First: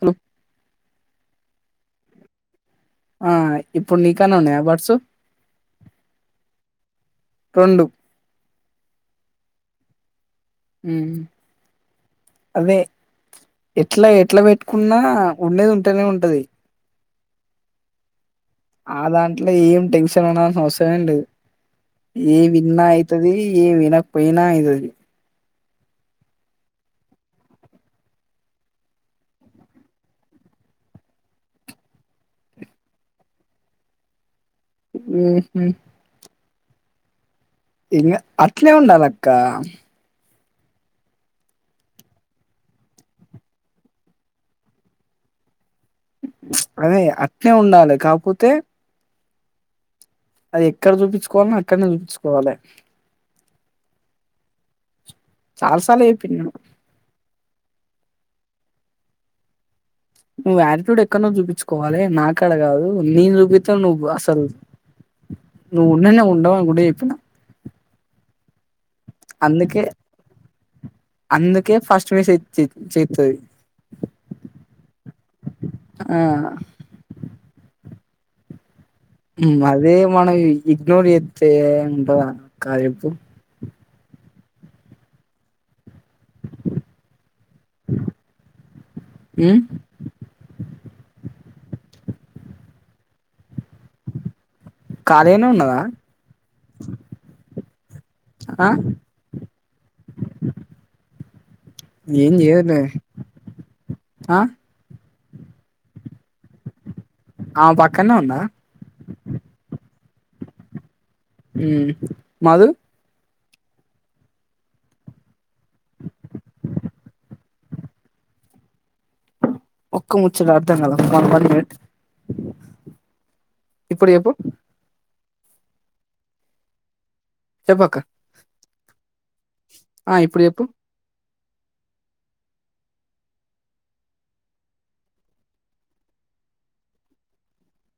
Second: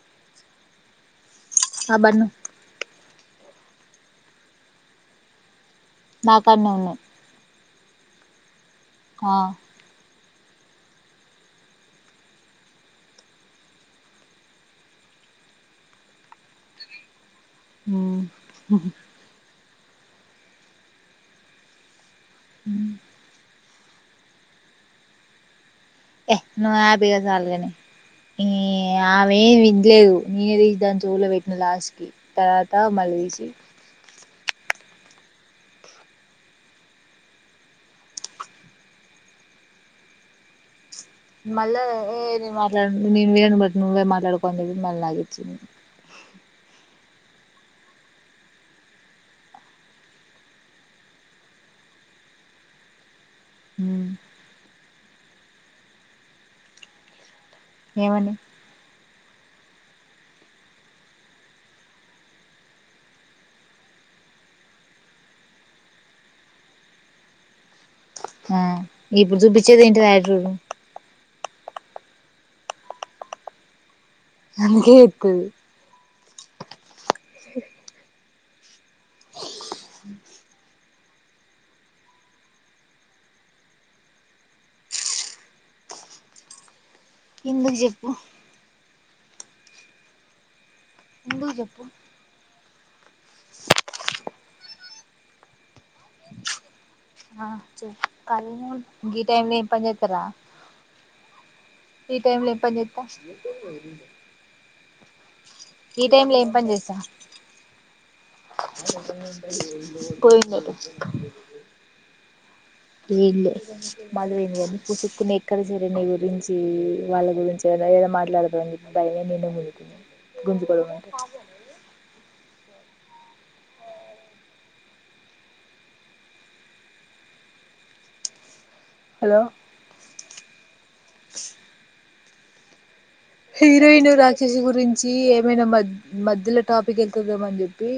Hello ఆ బన్ను ఆ ఇప్పుడు నీకాడ్నే ఉన్నాయా బడ్సు నా కాడ్నే ఉన్నద్ రెండు ఆ హ్మ అదే ఎట్లా ఎట్లా పెట్టుకున్నా ఉండేది ఉంటనే ఉంటది. ఊ ఆ దాంట్లో ఏం టెన్షన్ పడాల్సిన అవసరమేం లేదు. ఏం విన్నా అయితదీ ఏం వినక్పొయినా అయితది. ఎహ్ నువ్వాపిగా సాల్గాని. ఈ ఆమేం విన్లేదు. నీది దాన్ని చెవుల పెట్టినవ్ లాస్ట్కి. తర్వాత మళ్ళ్ వేసి వేసి ఇంగ అట్లే ఉండాలక్క మళ్ళ ఎ నేను మాట్లాడను [unintelligible] నువ్వే మాట్లాడుకో అనిచెప్పి మళ్ళ నాకిచ్చింది అదే అట్నే ఉండాలి కాపోతే అదెక్కడ చూపించుకోవాల్నో అక్కడ్నే చూపించుకోవాలే హు చాలాసార్ల చెప్పిన్ నేనూ ఏమని నువ్ ఆటిట్యూడ్ ఎక్కడనో చూపించుకోవాలే నాకాడ కాదు నేను చూపిత్తే నువ్ అసలు నువ్వు ఉండనే ఉండవని కూడా చెప్పున్న హా ఇప్పుడు అందుకే చూపిచేదేంటిది ఆటిటుడు అందుకే ఫస్ట్ మేసేజ్ చేత్త్ చేత్తది అంతే ఎక్కువ్ ఆ హ్మ్ అదే మనం ఇఇగ్నోర్ చేత్తే ఉంటదా అక్క చెప్పు ఎందుకు చెప్పు హు ఎందుకో చెప్పు కాలీగానే ఉన్నవా ఆ చెప్ ఆ కాలిగానే ఉన్న గీ టైమ్ లో ఏం పని చేత్తారా ఈ టైమ్ ల ఏం పనిచేత్త ఆ ఈ టైమ్ లో ఏం పని చేస్తా ఆమ్ పక్ పోయుండారు ఉమ్ మధు ఈళ్ళే మొదలైంది కానీ పుసుక్కుని ఎక్కడ చేరి నీ గురించి వాళ్ళ వీళ్ళ చెవుల మాట్లాడుతదని చెప్పి భయమైంది నువ్వు ఒక్క ముచ్చట అర్ధం కాలే అక్క వన్ మినిట్ ఇప్పుడు చెప్పు చెప్పక్క హలో ఆ ఇప్పుడు చెప్పు హీరోయిను రాక్షసి గురించి ఏమైనా మద్ మధ్యలో టాపిక్ ఎత్తుదాం అని చెప్పి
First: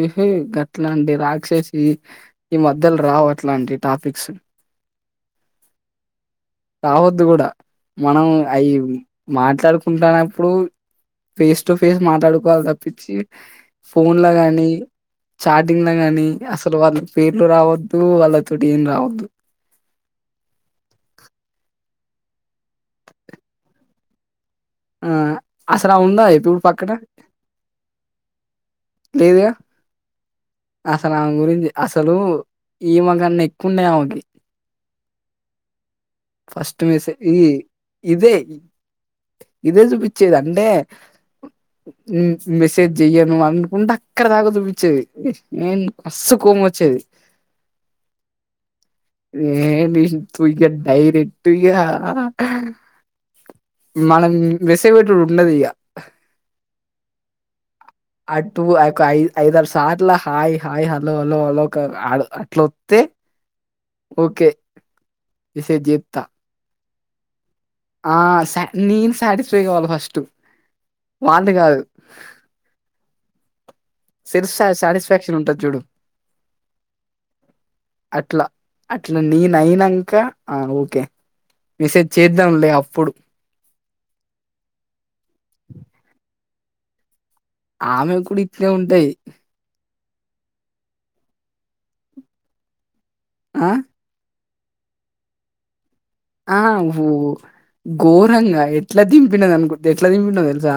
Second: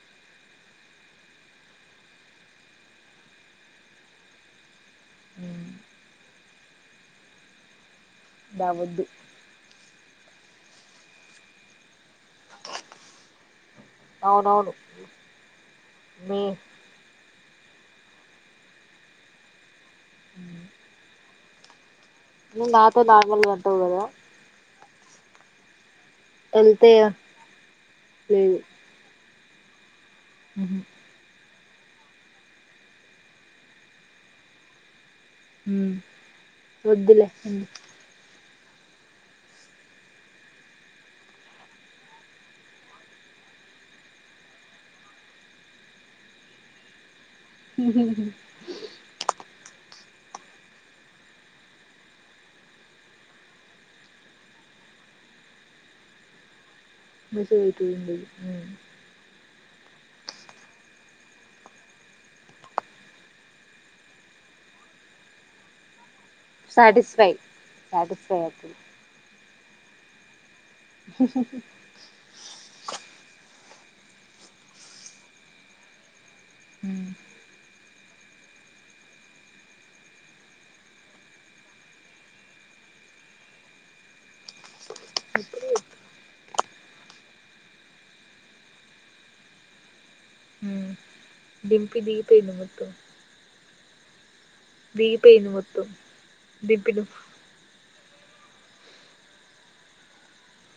ఎహె గట్లాంటి రాక్షసి ఈ మధ్యల్ రావ్ అట్లాంటి టాపిక్స్ అవును రావద్దు కూడా మనం అయి రావద్దు మాట్లాడుకుంటాన్నప్పుడు ఫేస్ టు ఫేస్ మాట్లాడుకోవాలి తప్పించి ఫోన్ల గాని అవునవును చాటింగ్ల గానీ మీ అసలు వాళ్ళ పేర్లు రావద్దు వాళ్ళతోటి ఏం రావద్దు ఆహ్ నువ్ నాతో నార్మల్గంటవ్ కదా ఆ అసలు ఆముందా ఇప్పుడు పక్కన పేను లేదుగా అసలామె గురించి అసలు ఈమెకన్న ఎక్కువుండయి ఆమెకి హు ఫస్ట్ మేస్ ఈఇ ఇదే ఇదే చూపిచ్చేది అంటే మెసేజ్ చెయ్యను అనుకుంట అక్కడ తాగ చూపిచ్చేది ఏన్ కస్సు పం వచ్చేది ఏ తూ ఇగా డైరెట్గా మనం మనం మెసేజ్ బెట్టడం ఉండదు ఇక హు మ్ అట్టు ఐ ఐద్ ఐదరు సార్లు hi hi hello hello hello అట్లొస్తే ఓకే ఇ సెట్ జేత్త శాటిస్ఫై ఆ సా నేను సాటిస్ఫై కావాలి ఫస్ట్ వాంది కాదు సిరిస్ సాటిస్ఫాక్షన్ ఉంటది చూడు అ అట్లా అట్లా నేన అయినంక ఆ ఓకే మెసేజ్ చేద్దాంలే అప్పుడు అప్పు ఆమె కూడా ఇట్లే ఉంటయి. ఉమ్ డింపి దిగిపోయిదేమో ఆ బీ పోయింది మొత్తం ఆ డింపి ఊ నువ్వు గో గా ఎట్లా దింపినది అనుకు ఎట్లా దింపో తెలుసా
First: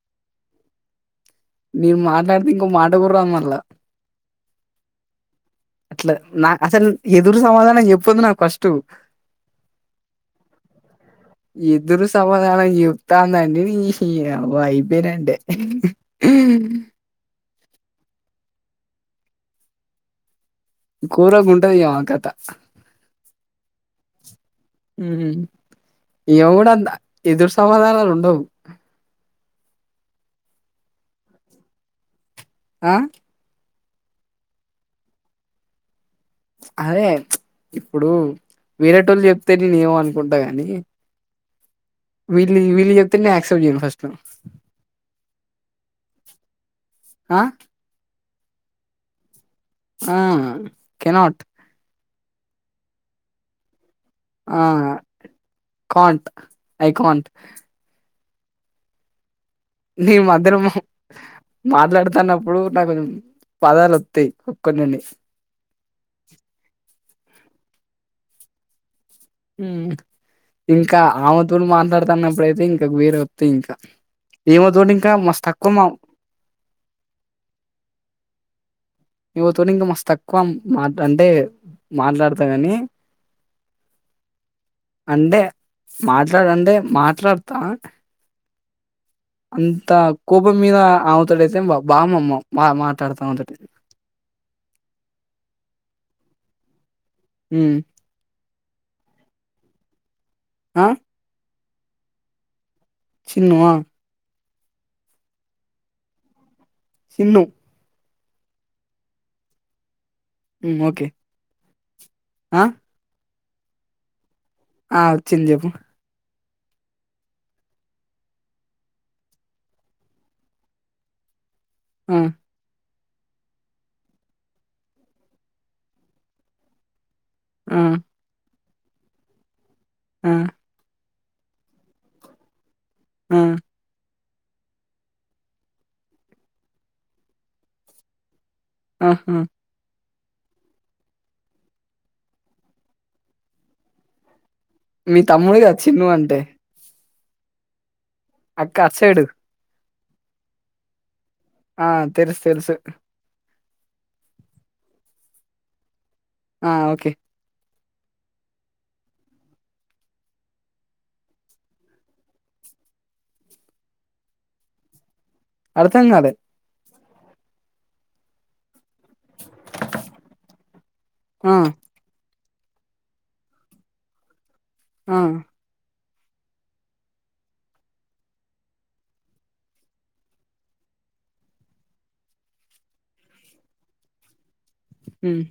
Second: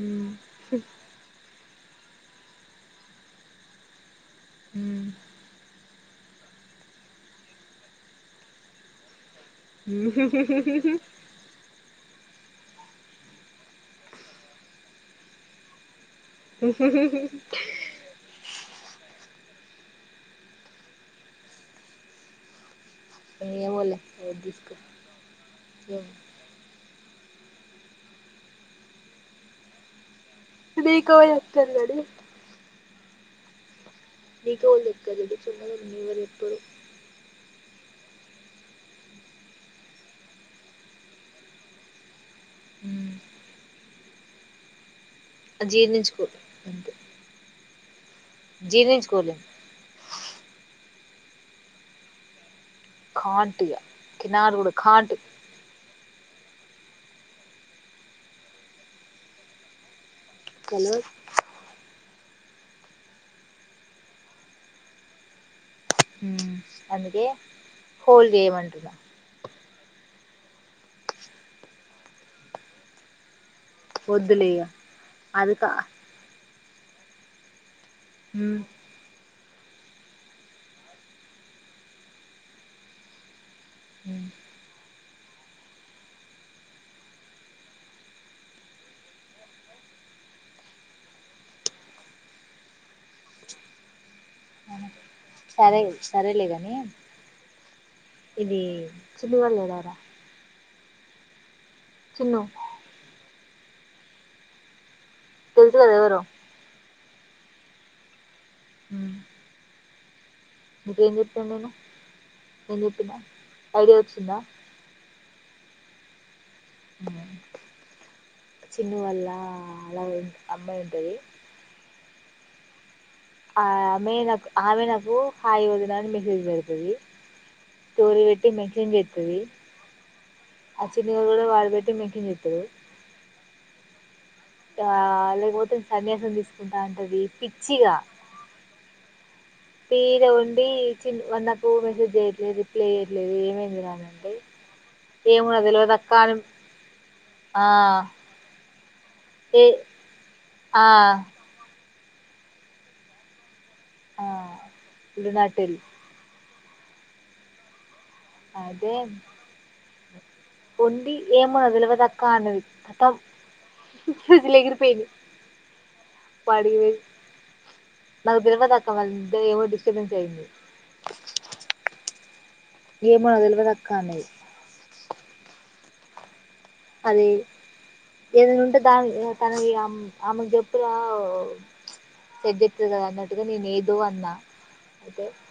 ఉమ్ నేను మాట్లాడితే ఇంకో మాట కూడ రాదు మళ్ళా హుమ్ అట్లా నా అసలు ఎదురు సమాధానం చెప్పదు నాకు ఫస్ట్ ఎదురు [inaudible] సమాధానం చెప్తాందంటే నీ యవ్వ అయిపోయినట్టే [inaudible] కూరకు ఉంటది అమ కథ ఏమోలే పట్టిచ్చు ఉహు ఎవడంత ఎదురు సమాధానాలు ఉండవు. బీగవ వత్తందడి ఆ నీకోవలు చెపిరు చున్నగ ఉన్నది మీవరు అరే ఇప్పుడు వీరేటోళ్ళు చెప్తే నేమ అనుకుంటా గాని వీళ్ళ వీళ్ళు చెప్తే నేను యాక్సెప్ట్ చేయను ఫస్ట్ జీర్ణించుకో అంతే ఆ జీర్నించుకోలే ఆ కెనాట్ కాంట్గా కిినారు కూడా కాంట్ ఐకాన్ ట్ నే మద్దరము తెల్వదు మాట్లాడతాన్నం ఇప్పుడు నాకుంచం పాదాలు వత్తి ఒక్కన్నిండి హుమ్ అందుకే హోల్ గేమ్ అంటున్నా ఇంకా ఆమెతోడు మాట్లాడుతున్నప్పుడుయితే ఇంకా వేరే అఅంతే ఇంకా వద్దులే ఇగ ఏమో తోడు ఇంకా మస్ అది తక్కువ కా మా మ్ నువవు తొని ఇంకా మస్ తక్కువ మాట్ అంటే మాట్లాడుతా కాని మ్ అంటే మాట్లాడంటే మాట్లాడతా అంతా కోపం మీద అమెతొడైతే బా బామమ్మ మా మాట్లాడతా ఉంటది సరే సరేలేగాని మ్ ఈ చిన్ను గాడు లేడా రా ఆ చిన్నూ అ తెలుసుకదేవరొ సిన్ను మ్ ఉమ్ ఓకే ఇకేం చెప్పినాను నేను ఆ ఏం చెప్పినా ఐడియా వచ్చిందా ఆ వచ్చింది చెప్పు మ్... చిన్నూ వాల్ల అలా అమ్మాయి ఉంటది ఆ ఆ ఆమె నాకు ఆమె నాకు హాయి వదినాని మెసేజ్ పెడుతది ఆ తోరి పెట్టి మెన్షన్ చేస్తుది ఆ వేరే వాళ్ళు పెట్టి మెన్షన్ చేస్తరు ఆ ఆ లేకపోతే సన్యాసం తీసుకుంటా అంటది పిచ్చిగా ఆహా ఈడ ఉండీ చి వాడు నాకు మెసేజ్ చేయట్లేదు రిప్లై చెయట్లేదు ఏమైందిరా అనంటే మీ ఏమో తమ్ముడు నాకు కదా చిన్ను తెల్వదక్కా అంటే ఆ అక్క అటు సైడు ఏ ఆ ఆ తెలుసు తెలుసు ఆ ఉడునాటిల్ ఆ ఓకే అదే ఉండి ఏమో నాకు తెల్వదక్క అన్నది ఖతం ఫీజులెగిరిపొయినియి అర్థం కాలే ఆడికి పొయ్ నాకుదెల్వదక్కా వంద ఏవో డిస్టబెన్స్ అయ్యింది ఆ ఏమో నాకు దెల్వదక్క అన్నది ఆ అదీ ఏదైనా ఉంటే దాని తనకి ఆమెకు చెప్పునావ్ ఎద్దెట్దు గా అన్నట్టుగా నేను ఏదో అన్నా అయితే మ్ మ్చ్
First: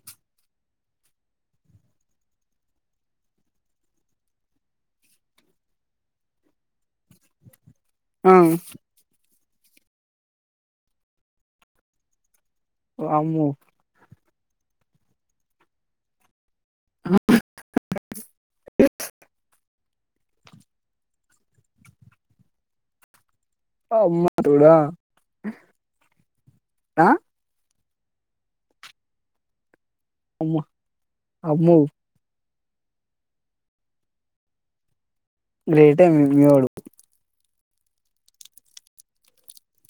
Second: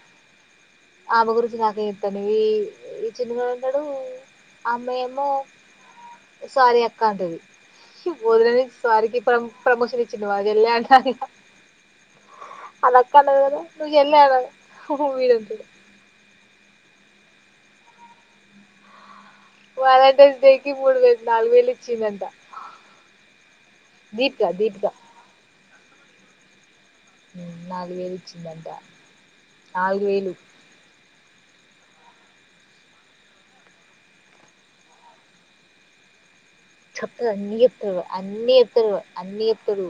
ఆమె గురించి నాకే చెప్తాంను ఈ ఈ చిన్నగాడు ఉంటడు అమ్మయ్ ఏమోసారీ అక్క అంటది ఆ వొదిని స్వారికి పం ప్రొమోషన్ ఇచ్చింది మా చెల్లే అంటాది ఇహ అలా అక్క అన్నది వామ్మో కదా నువ్ చెల్లేఅను [unintelligible] వాలెంటైన్స్ డే కి మూడు వేలు నాలుగు వేలు ఇచ్చిందంట అమ్మా తోడా ఆ నాలుగు వేలు ఇచ్చిందంట నాలుగు వేలు అమ్మో అమ్మో గ్రేటే మీ మీవోడు చెప్పరు అన్ని ఎప్తారు అన్ని ఎప్తారు అన్ని ఎప్తారు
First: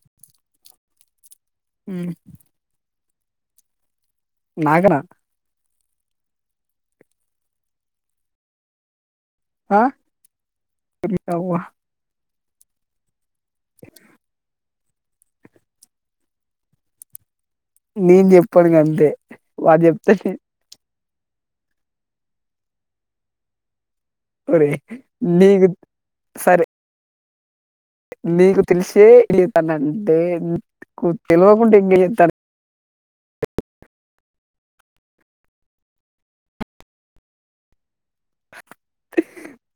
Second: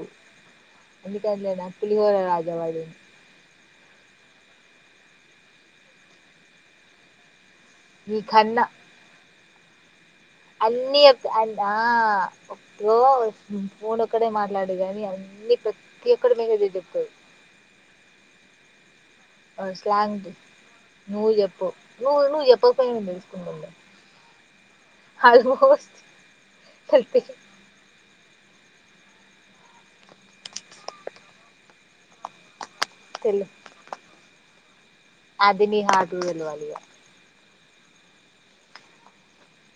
అ హ్మ్. పులిహోర రాజా వాడు నాకన మీకన్న హా అన్ని జెప్ ఆ ఓ ఫోన్ ఒక్కడే మాట్లాత గాని అన్ని ప్రతి ఒక్కరి మీద దిద్దుతాడు నీన్ జెప్పడు ఇంగ అంతే ఆ స్లాంగ్ కి నువ్వు జెప్పువ్ నువ్వు నువ్వు జెప్పక పోయిన నేను తెలుసుకుంటా లే ఒరేయ్ నీకు ఆల్మోస్ట్ సరే తెల్తి నీకు తెలిసే ఇన్ని జేత్తన్నఅంటే నీకు తెల్వకుండ [unintelligible] తెల్లు అది నీ హార్ట్ కు తెలవాలి ఇగా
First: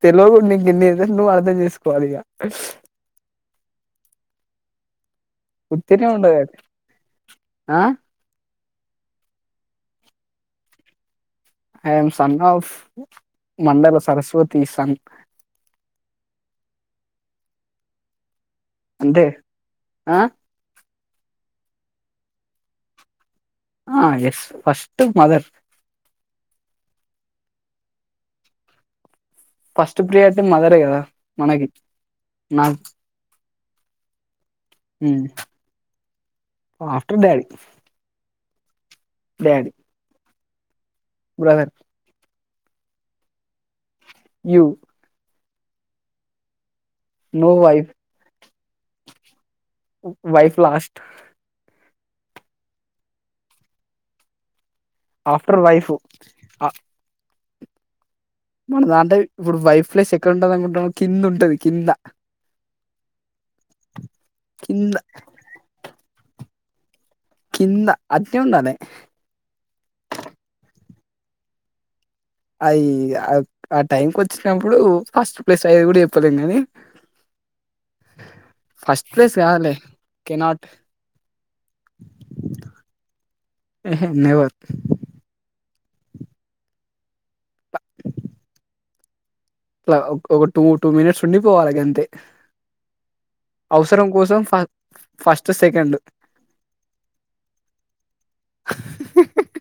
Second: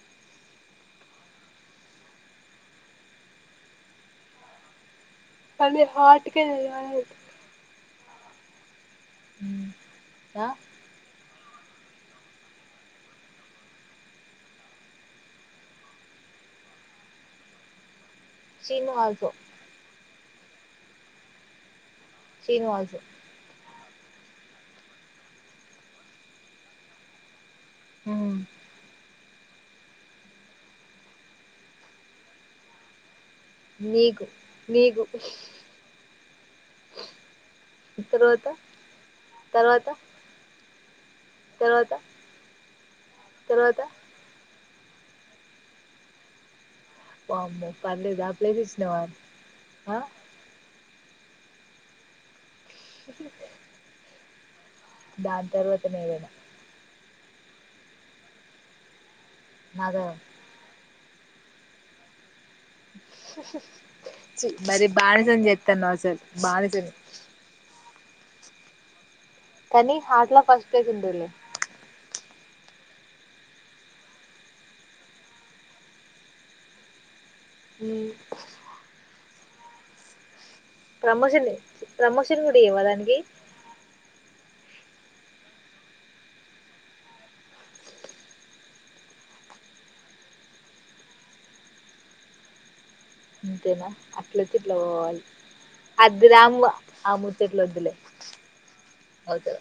తెల్వకూడ్ నిన్ని ఏదన్న ఇంకెన్ని నువ్వు అర్థం చేసుకోవాలి ఇగ కానీ ఉత్తినే హార్ట్ ఉండదు కె అది తెలవాలి ఆ um yeah I am son of Mandala Saraswati son Srinu all అంతే సో ఆ శ్రీను ఆల్ సో ఆ ఎస్ ఫస్టు మదర్ అవున్ ఫస్ట్ ప్రియారిటి మదరే కదా మనకి నాకు నీకు నీకు హ్మ్. ఆఫ్టర్ డాడీ తర్వాత డాడీ తర్వాత బ్రదర్ తర్వాత తర్వాత యువ్ నో వామ్మో వైఫ్ పర్లేదే ఆ ప్లేసి ఇచ్చినావ రా వైఫ్ లాస్ దాని ఆఫ్టర్ వైఫు తర్వాతనే ఏదైనా మన దాంట్లో ఇబ్బుడు వైఫ్ నాకు ప్లేస్ ఎక్కడ ఉంటది అనుకుంటున్నావు కింద ఉంటది కింద చీ మరి కింద బానిసని చేత్తన్నవ్ అసలు బానిసని కింద అట్నే ఉండాలే కానీ హాట్లో ఫస్ట్ ప్లేస్ ఉంటది లే అయ్య ఆ టైంకి వచ్చినప్పుడు ఫస్ట్ ప్లేస్ అయ్యేది కూడ జెప్పలేం గానీ ఉమ్ త్యాలే కెనాట్ ప్రమోషన్ ప్రమోషన్ గుడా ఈవా దానికి నెవర్ ఇట్లాగ ఒగ టూ టూ మినిట్స్ ఉండిపోవాల గంతే అంతేనా అవసరం కోసం అట్లొచ్చి ఫ ఇట్లా పోవాలి ఫస్ట్ సెకండ్ అద్దురాంబు ఆ ముూచ్చట్లొద్దులే వొద్దు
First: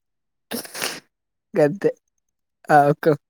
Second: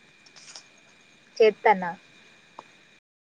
[inaudible] చేత్తాన గంతే [unintelligible]